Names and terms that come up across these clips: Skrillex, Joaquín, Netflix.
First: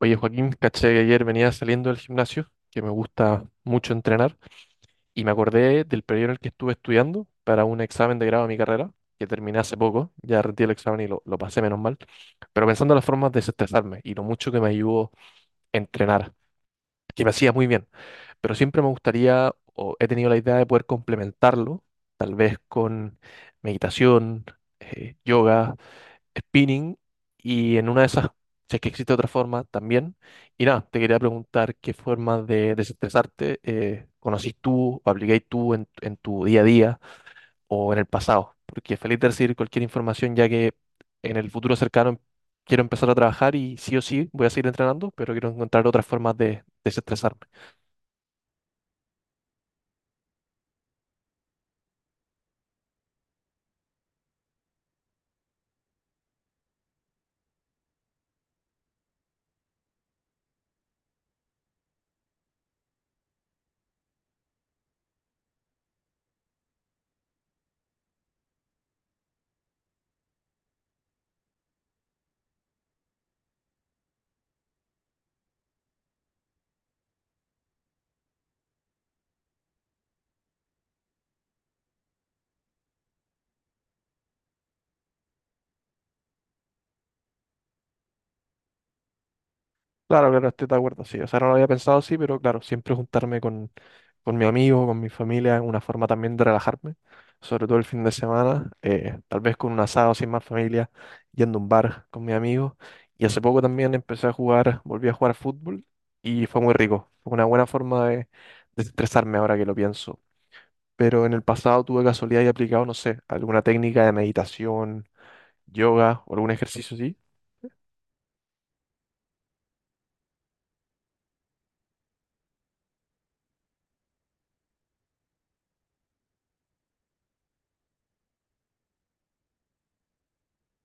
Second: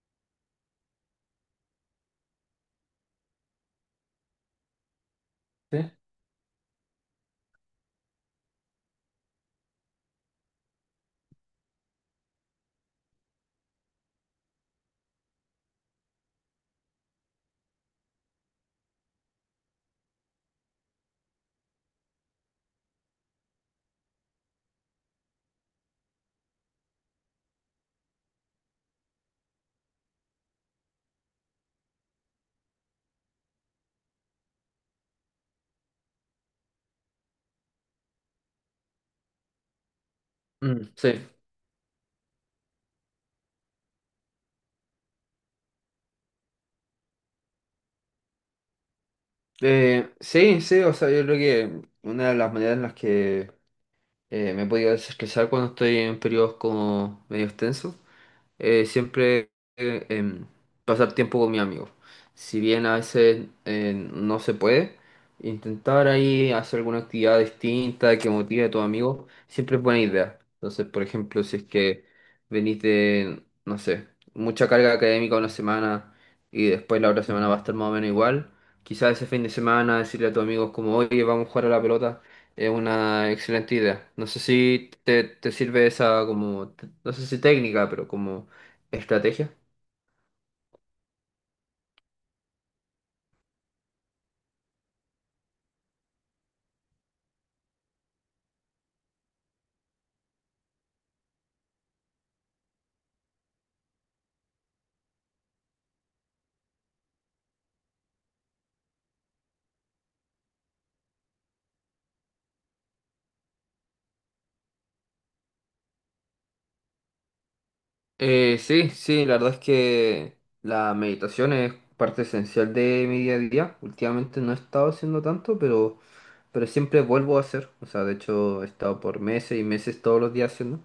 Oye, Joaquín, caché que ayer venía saliendo del gimnasio, que me gusta mucho entrenar, y me Sí. acordé del periodo en el que estuve estudiando para un examen de grado de mi carrera, que terminé hace poco, ya rendí el examen y lo pasé menos mal, pero pensando en las formas de desestresarme y lo mucho que me ayudó entrenar, que me hacía muy bien, pero siempre me gustaría, o he tenido la idea de poder complementarlo, tal vez con meditación, yoga, spinning, y en una de esas, si es que existe otra forma también. Y nada, te quería preguntar qué formas de desestresarte conocís tú o aplicáis tú en tu día a día o en el pasado. Porque feliz de recibir cualquier información ya que Mm, sí. en el futuro cercano quiero empezar a trabajar y sí o sí voy a seguir entrenando, pero quiero encontrar otras formas de desestresarme. Sí, sí, o sea, yo creo que una de las maneras en las que me he podido desestresar cuando estoy en periodos como medio extensos, siempre pasar tiempo con mi amigos. Si bien a veces no se puede, intentar ahí hacer alguna actividad distinta que motive a tus amigos siempre es buena idea. Entonces, por ejemplo, si es que venís de, no sé, mucha carga académica una semana y después la otra semana va a estar más o menos igual, quizás ese fin de semana decirle a tus amigos como, oye, vamos a jugar a la pelota. Es una excelente idea. No sé si te sirve esa como, no sé, si técnica, pero como, ¿estrategia? Claro, claro, estoy de acuerdo, sí. O sea, no lo había pensado así, pero claro, siempre juntarme con mi amigo, con mi familia, una forma también de relajarme, sobre todo el fin de semana, tal vez con un asado sin más familia, yendo a un bar con mi amigo. Y hace poco también empecé a jugar, volví a jugar fútbol y fue muy rico. Fue una buena forma de desestresarme ahora que lo pienso. Pero en el pasado tuve casualidad y aplicado, no sé, alguna técnica de meditación, yoga o algún ejercicio así. Sí, sí, la verdad es que la meditación es parte esencial de mi día a día. Últimamente no he estado haciendo tanto, pero siempre vuelvo a hacer. O sea, de hecho, he estado por meses y meses todos los días haciendo.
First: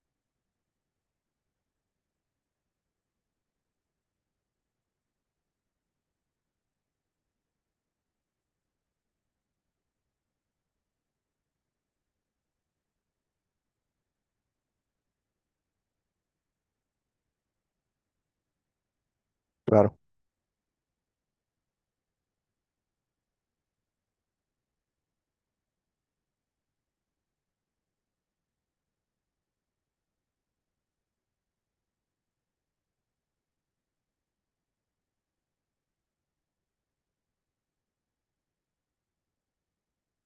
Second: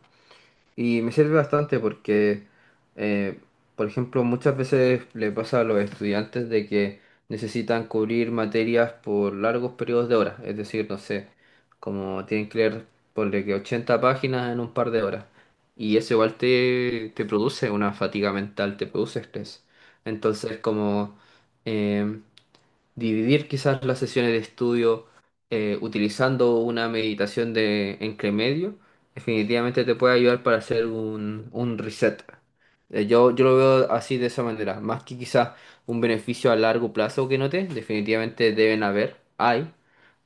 Y me sirve bastante porque, eh, por ejemplo, muchas veces le pasa a los estudiantes de que necesitan cubrir materias por largos periodos de horas. Es decir, no sé, como tienen que leer, ponle que 80 páginas en un par de horas. Y eso igual te produce una fatiga mental, te produce estrés. Claro. Entonces, como em, dividir quizás las sesiones de estudio utilizando una meditación de entre medio, definitivamente te puede ayudar para hacer un reset. Yo lo veo así de esa manera, más que quizás un beneficio a largo plazo que note, definitivamente deben haber, hay.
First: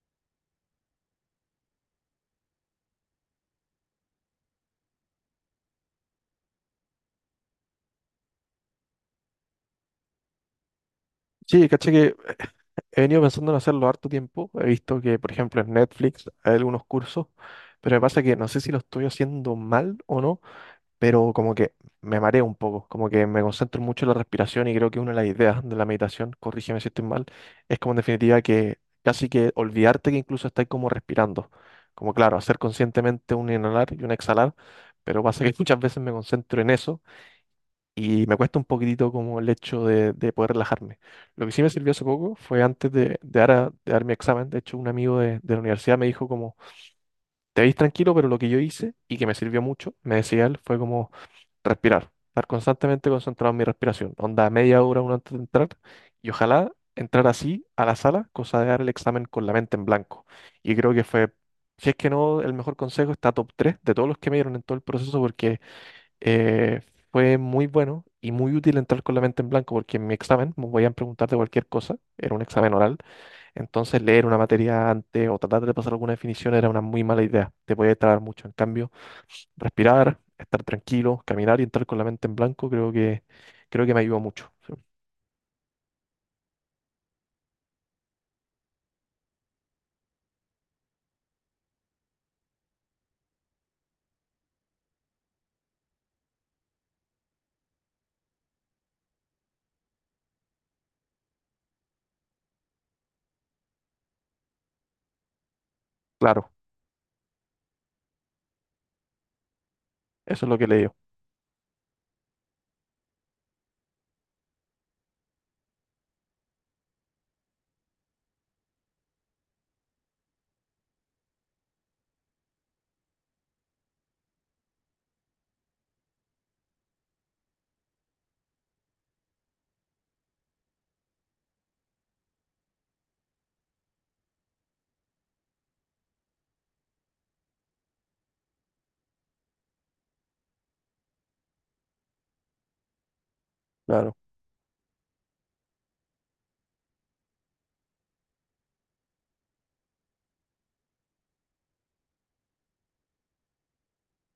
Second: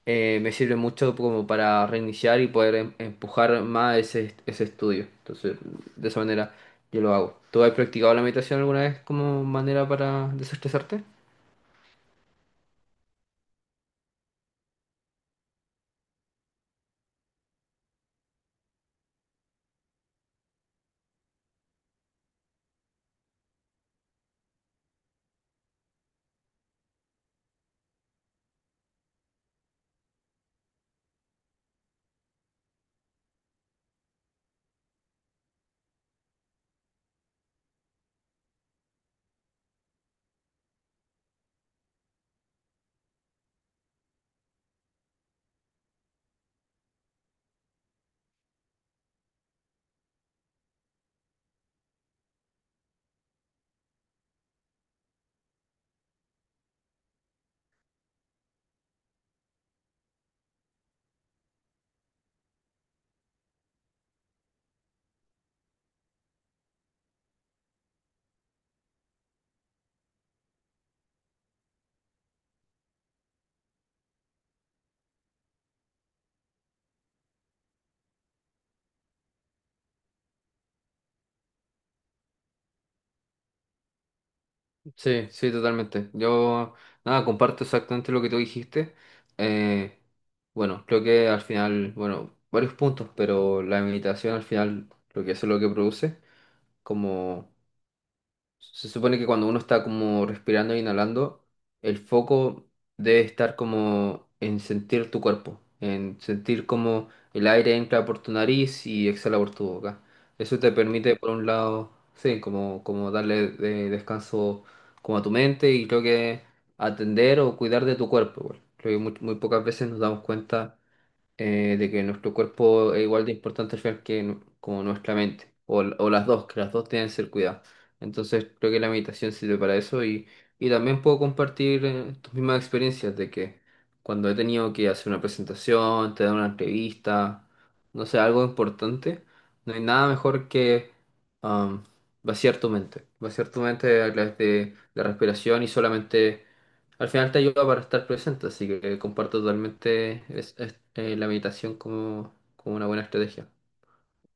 Me sirve mucho como para reiniciar y poder empujar más ese estudio. Entonces, de esa manera yo lo hago. ¿Tú has practicado la meditación alguna vez como manera para desestresarte? Sí, caché que he venido pensando en hacerlo harto tiempo. He visto que, por ejemplo, en Netflix hay algunos cursos, pero me pasa que no sé si lo estoy haciendo mal o no, pero como que me mareo un poco, como que me concentro mucho en la respiración y creo que una de las ideas de la meditación, corrígeme si estoy mal, es como en definitiva que casi que olvidarte que incluso estás como respirando. Como claro, hacer conscientemente un inhalar y un exhalar, pero pasa que muchas veces me concentro en eso y me cuesta un poquitito como el hecho de poder relajarme. Lo que sí me sirvió hace poco fue antes de dar, de dar mi examen. De hecho, un amigo de la universidad me dijo como, te veis tranquilo, pero lo que yo hice y que me sirvió mucho, me decía él, fue como respirar, estar constantemente concentrado en mi respiración. Onda media hora uno antes de entrar y ojalá entrar así a la sala, cosa de dar el examen con la mente en blanco. Y creo que fue... Si es que no, el mejor consejo está top 3 de todos los que me dieron en todo el proceso, porque eh, fue muy bueno y muy útil entrar con la mente en blanco porque en mi examen me podían preguntar de cualquier cosa, era un examen oral, entonces leer una materia antes o tratar de pasar alguna definición era una muy mala idea, te podía trabar mucho. En cambio, respirar, estar tranquilo, caminar y entrar con la mente en blanco creo que me ayudó mucho. Sí, Sí, sí, totalmente. Yo, nada, comparto exactamente lo que tú dijiste. Eh, bueno, creo que al final, bueno, varios puntos, pero la meditación al final, lo que hace, lo que produce, como, se supone que cuando uno está como respirando e inhalando, el foco debe estar como en sentir tu cuerpo, en claro, sentir como el aire entra por tu nariz y exhala por tu boca. eso es lo Eso que te le digo, permite, por un lado, sí, como darle descanso como a tu mente, y creo que atender o cuidar de tu cuerpo, igual. Creo que muy, muy pocas veces nos damos cuenta, de que nuestro cuerpo es igual de importante al final que como nuestra mente, o, o las dos, que las dos tienen que ser cuidadas. Entonces creo que la meditación sirve para eso, y también puedo compartir, tus mismas experiencias de que cuando he tenido que hacer una presentación, te dar una entrevista, no sé, algo importante, no hay nada mejor que am, vaciar tu mente a claro. través de la respiración, y solamente al final te ayuda para estar presente. Así que comparto totalmente la meditación como una buena estrategia.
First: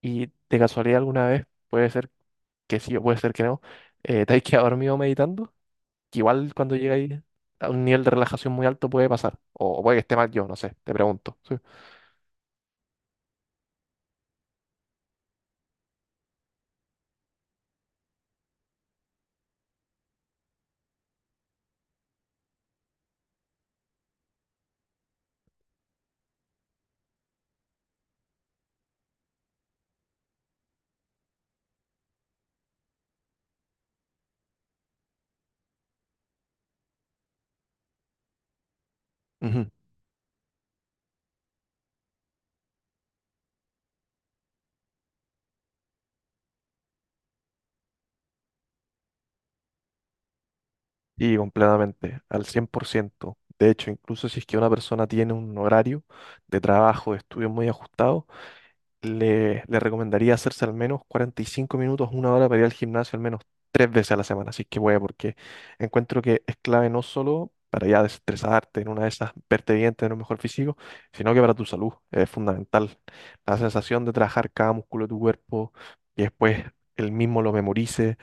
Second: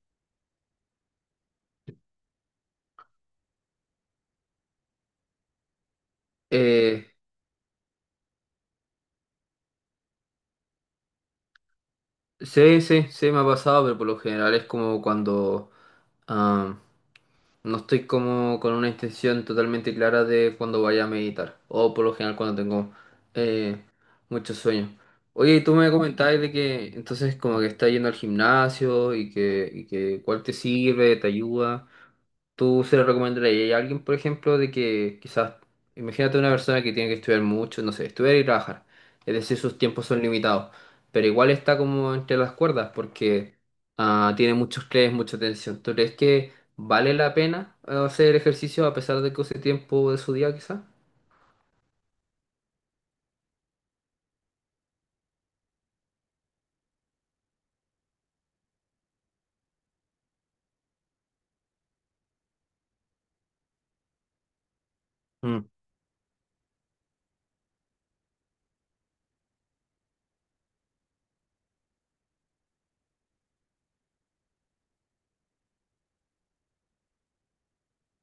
¿Y de casualidad alguna vez puede ser que sí o puede ser que no? ¿Te has quedado dormido meditando? Que igual cuando Eh, llegáis a un nivel de relajación muy alto puede pasar. O puede que esté mal yo, no sé, te pregunto. Sí. sí, sí, sí, me ha pasado, pero por lo general es como cuando ah, no estoy como con una intención totalmente clara de cuando vaya a meditar, o por lo general cuando tengo eh, mucho sueño. Oye, y tú me comentabas de que entonces como que estás yendo al gimnasio, y que, cuál te sirve, te ayuda. ¿Tú se lo recomendarías a alguien, por ejemplo, de que quizás, imagínate una persona que tiene que estudiar mucho, no sé, estudiar y trabajar, es decir, Ujú. sus tiempos son limitados, pero igual está como entre las cuerdas porque tiene muchos estrés, mucha tensión? ¿Tú crees que vale la pena hacer ejercicio a pesar de que use tiempo de su día, quizás? Y completamente, al cien por ciento. De hecho, incluso si es que una persona tiene un horario de trabajo, de estudio muy ajustado, le recomendaría hacerse al menos 45 minutos, una hora para ir al gimnasio al menos tres veces a la semana, así que voy porque Mm. encuentro que es clave no solo para ya desestresarte en una de esas, verte bien, tener un mejor físico, sino que para tu salud es fundamental. La sensación de trabajar cada músculo de tu cuerpo y después el mismo lo memorice,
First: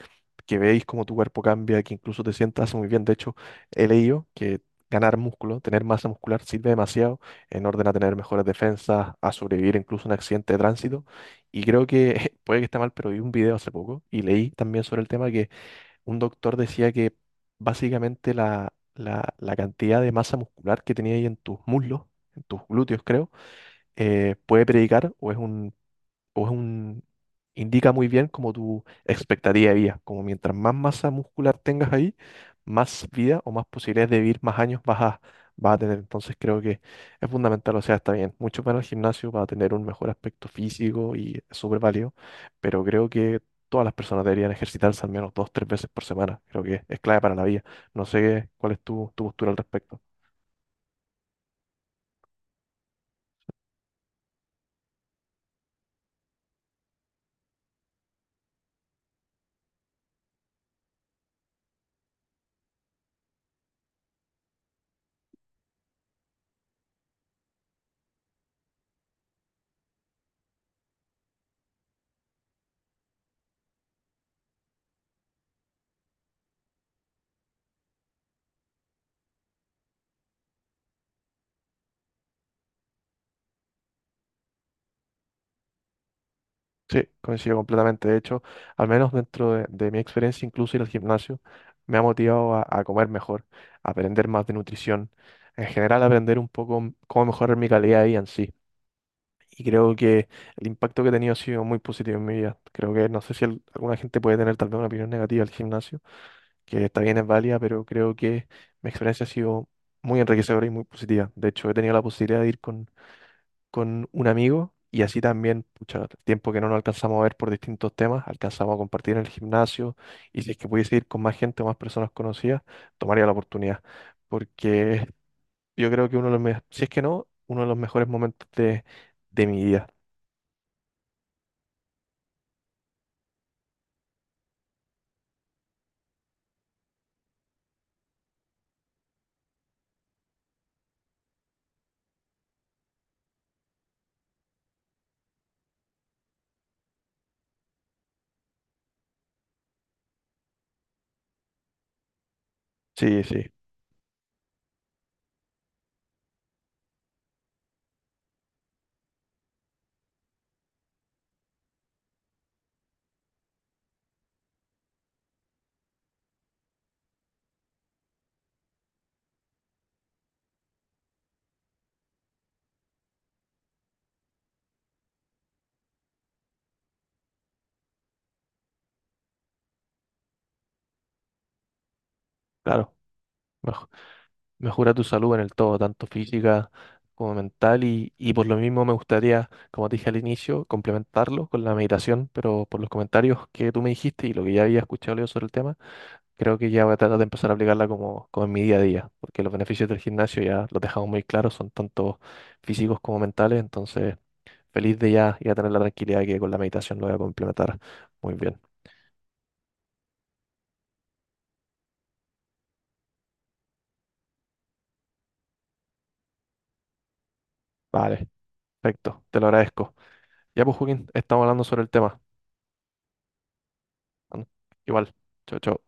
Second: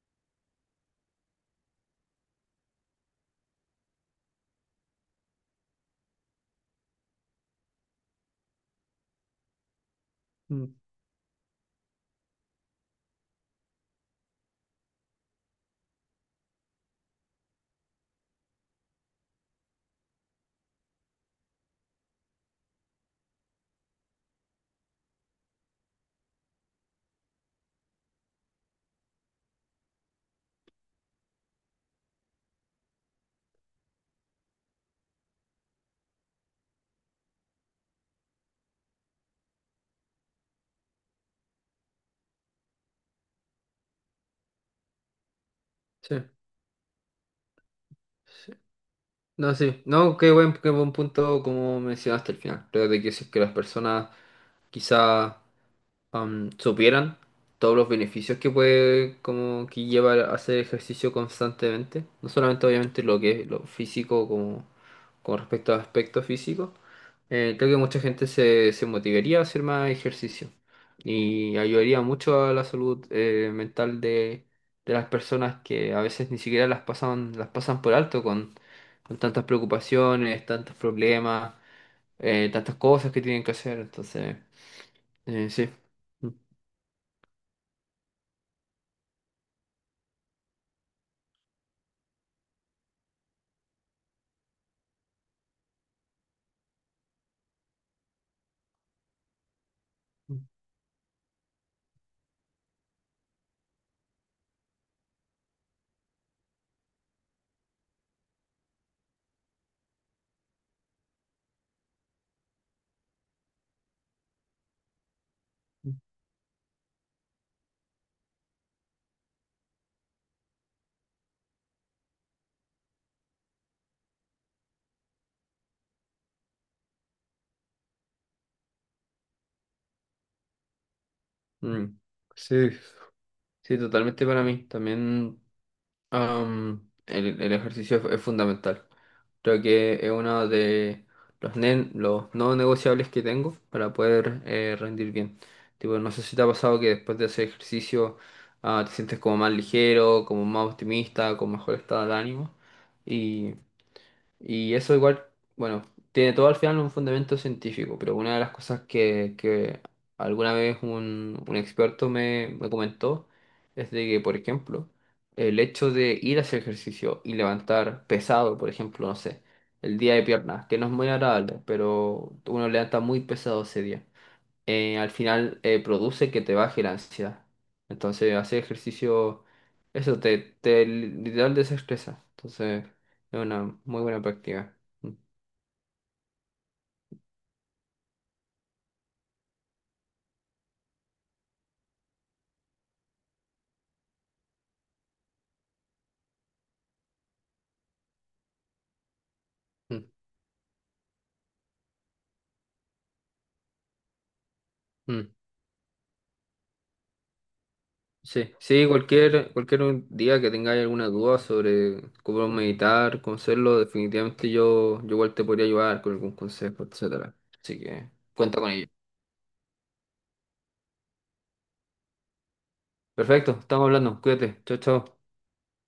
que veis cómo tu cuerpo cambia, que incluso te sientas muy bien. De hecho, he leído que ganar músculo, tener masa muscular, sirve demasiado en orden a tener mejores defensas, a sobrevivir incluso a un accidente de Mm, tránsito. Y creo que, puede que esté mal, pero vi un video hace poco y leí también sobre el tema que un doctor decía que básicamente la cantidad de masa muscular que tenía ahí en tus muslos, en tus glúteos creo, puede predicar o es un o es un, indica muy bien como tu expectativa de vida, como mientras más masa muscular tengas ahí, más vida o más posibilidades de vivir más años vas a tener. Entonces creo que es fundamental, o sea, está bien, mucho para el gimnasio para tener un mejor aspecto físico y es súper válido, pero creo que todas las personas deberían ejercitarse al menos dos, tres veces por sí, semana. Creo que es clave para la vida. No sé sí. cuál es tu postura No, al sí. respecto. No, qué buen punto como mencionaste al final. Creo de que si es que las personas quizás supieran todos los beneficios que puede, como que lleva a hacer ejercicio constantemente, no solamente obviamente lo que es lo físico, como con respecto a aspectos físicos, creo que mucha gente se motivaría a hacer más ejercicio y ayudaría mucho a la salud mental de, las personas que a veces ni siquiera las pasan por alto con tantas preocupaciones, tantos problemas, tantas cosas que tienen que hacer. Entonces, sí. Sí, coincido completamente. De hecho, al menos dentro de mi experiencia, incluso ir al gimnasio me ha motivado a comer mejor, a aprender más de nutrición, en general aprender un poco cómo mejorar mi calidad de vida en sí. Y creo que el impacto que he tenido ha sido muy positivo en mi vida. Creo que no sé si alguna gente puede tener tal vez una opinión negativa al gimnasio, que está bien, es válida, pero creo que mi experiencia ha sido muy enriquecedora y muy positiva. De hecho, he tenido la posibilidad de ir con un amigo y así también, pucha, el tiempo que no nos alcanzamos a ver por distintos temas, alcanzamos a compartir en el gimnasio y si es que pudiese ir con más gente o más personas conocidas, tomaría la oportunidad, porque yo creo que uno de los, si es que no, uno de los mejores momentos de mi vida. Mm, sí, sí, totalmente para mí. También el ejercicio es fundamental. Creo que es uno de los no negociables que tengo para poder rendir bien. Tipo, no sé si te ha pasado que después de hacer ejercicio te sientes como más ligero, como más optimista, con mejor estado de ánimo. Sí, sí, Y eso igual, bueno, tiene todo al final un fundamento científico, pero una de las cosas que alguna vez un experto me comentó es de que, por ejemplo, el hecho de ir a hacer ejercicio y levantar pesado, por ejemplo, no sé, el día de piernas, que no es muy agradable, pero uno levanta muy pesado ese día, al final produce que te baje la ansiedad. Entonces, hacer ejercicio, eso te literal desestresa. Entonces, claro, es mej- una muy buena práctica. mejora tu Mm, salud en el todo, tanto física como mental y por lo mismo me gustaría, como te dije al inicio, complementarlo con la meditación, pero por los comentarios que tú me dijiste y lo que ya había escuchado yo sobre el tema. Creo que ya voy a tratar de empezar a aplicarla como, como en mi día a día, porque los beneficios del mm, gimnasio ya los dejamos muy claros, son tanto físicos como mentales, entonces feliz de mm. ya, ya tener la tranquilidad que con la meditación lo voy a complementar muy Sí, bien. sí, cualquier un día que tengáis alguna duda sobre cómo meditar, cómo hacerlo, definitivamente yo igual te podría ayudar con algún consejo, etcétera. Así que Vale, cuenta con ello. perfecto, te lo agradezco. Ya pues, Joaquín, estamos hablando sobre el tema. Perfecto, estamos hablando. Bueno, Cuídate. Chao, igual, chao. chao, chao.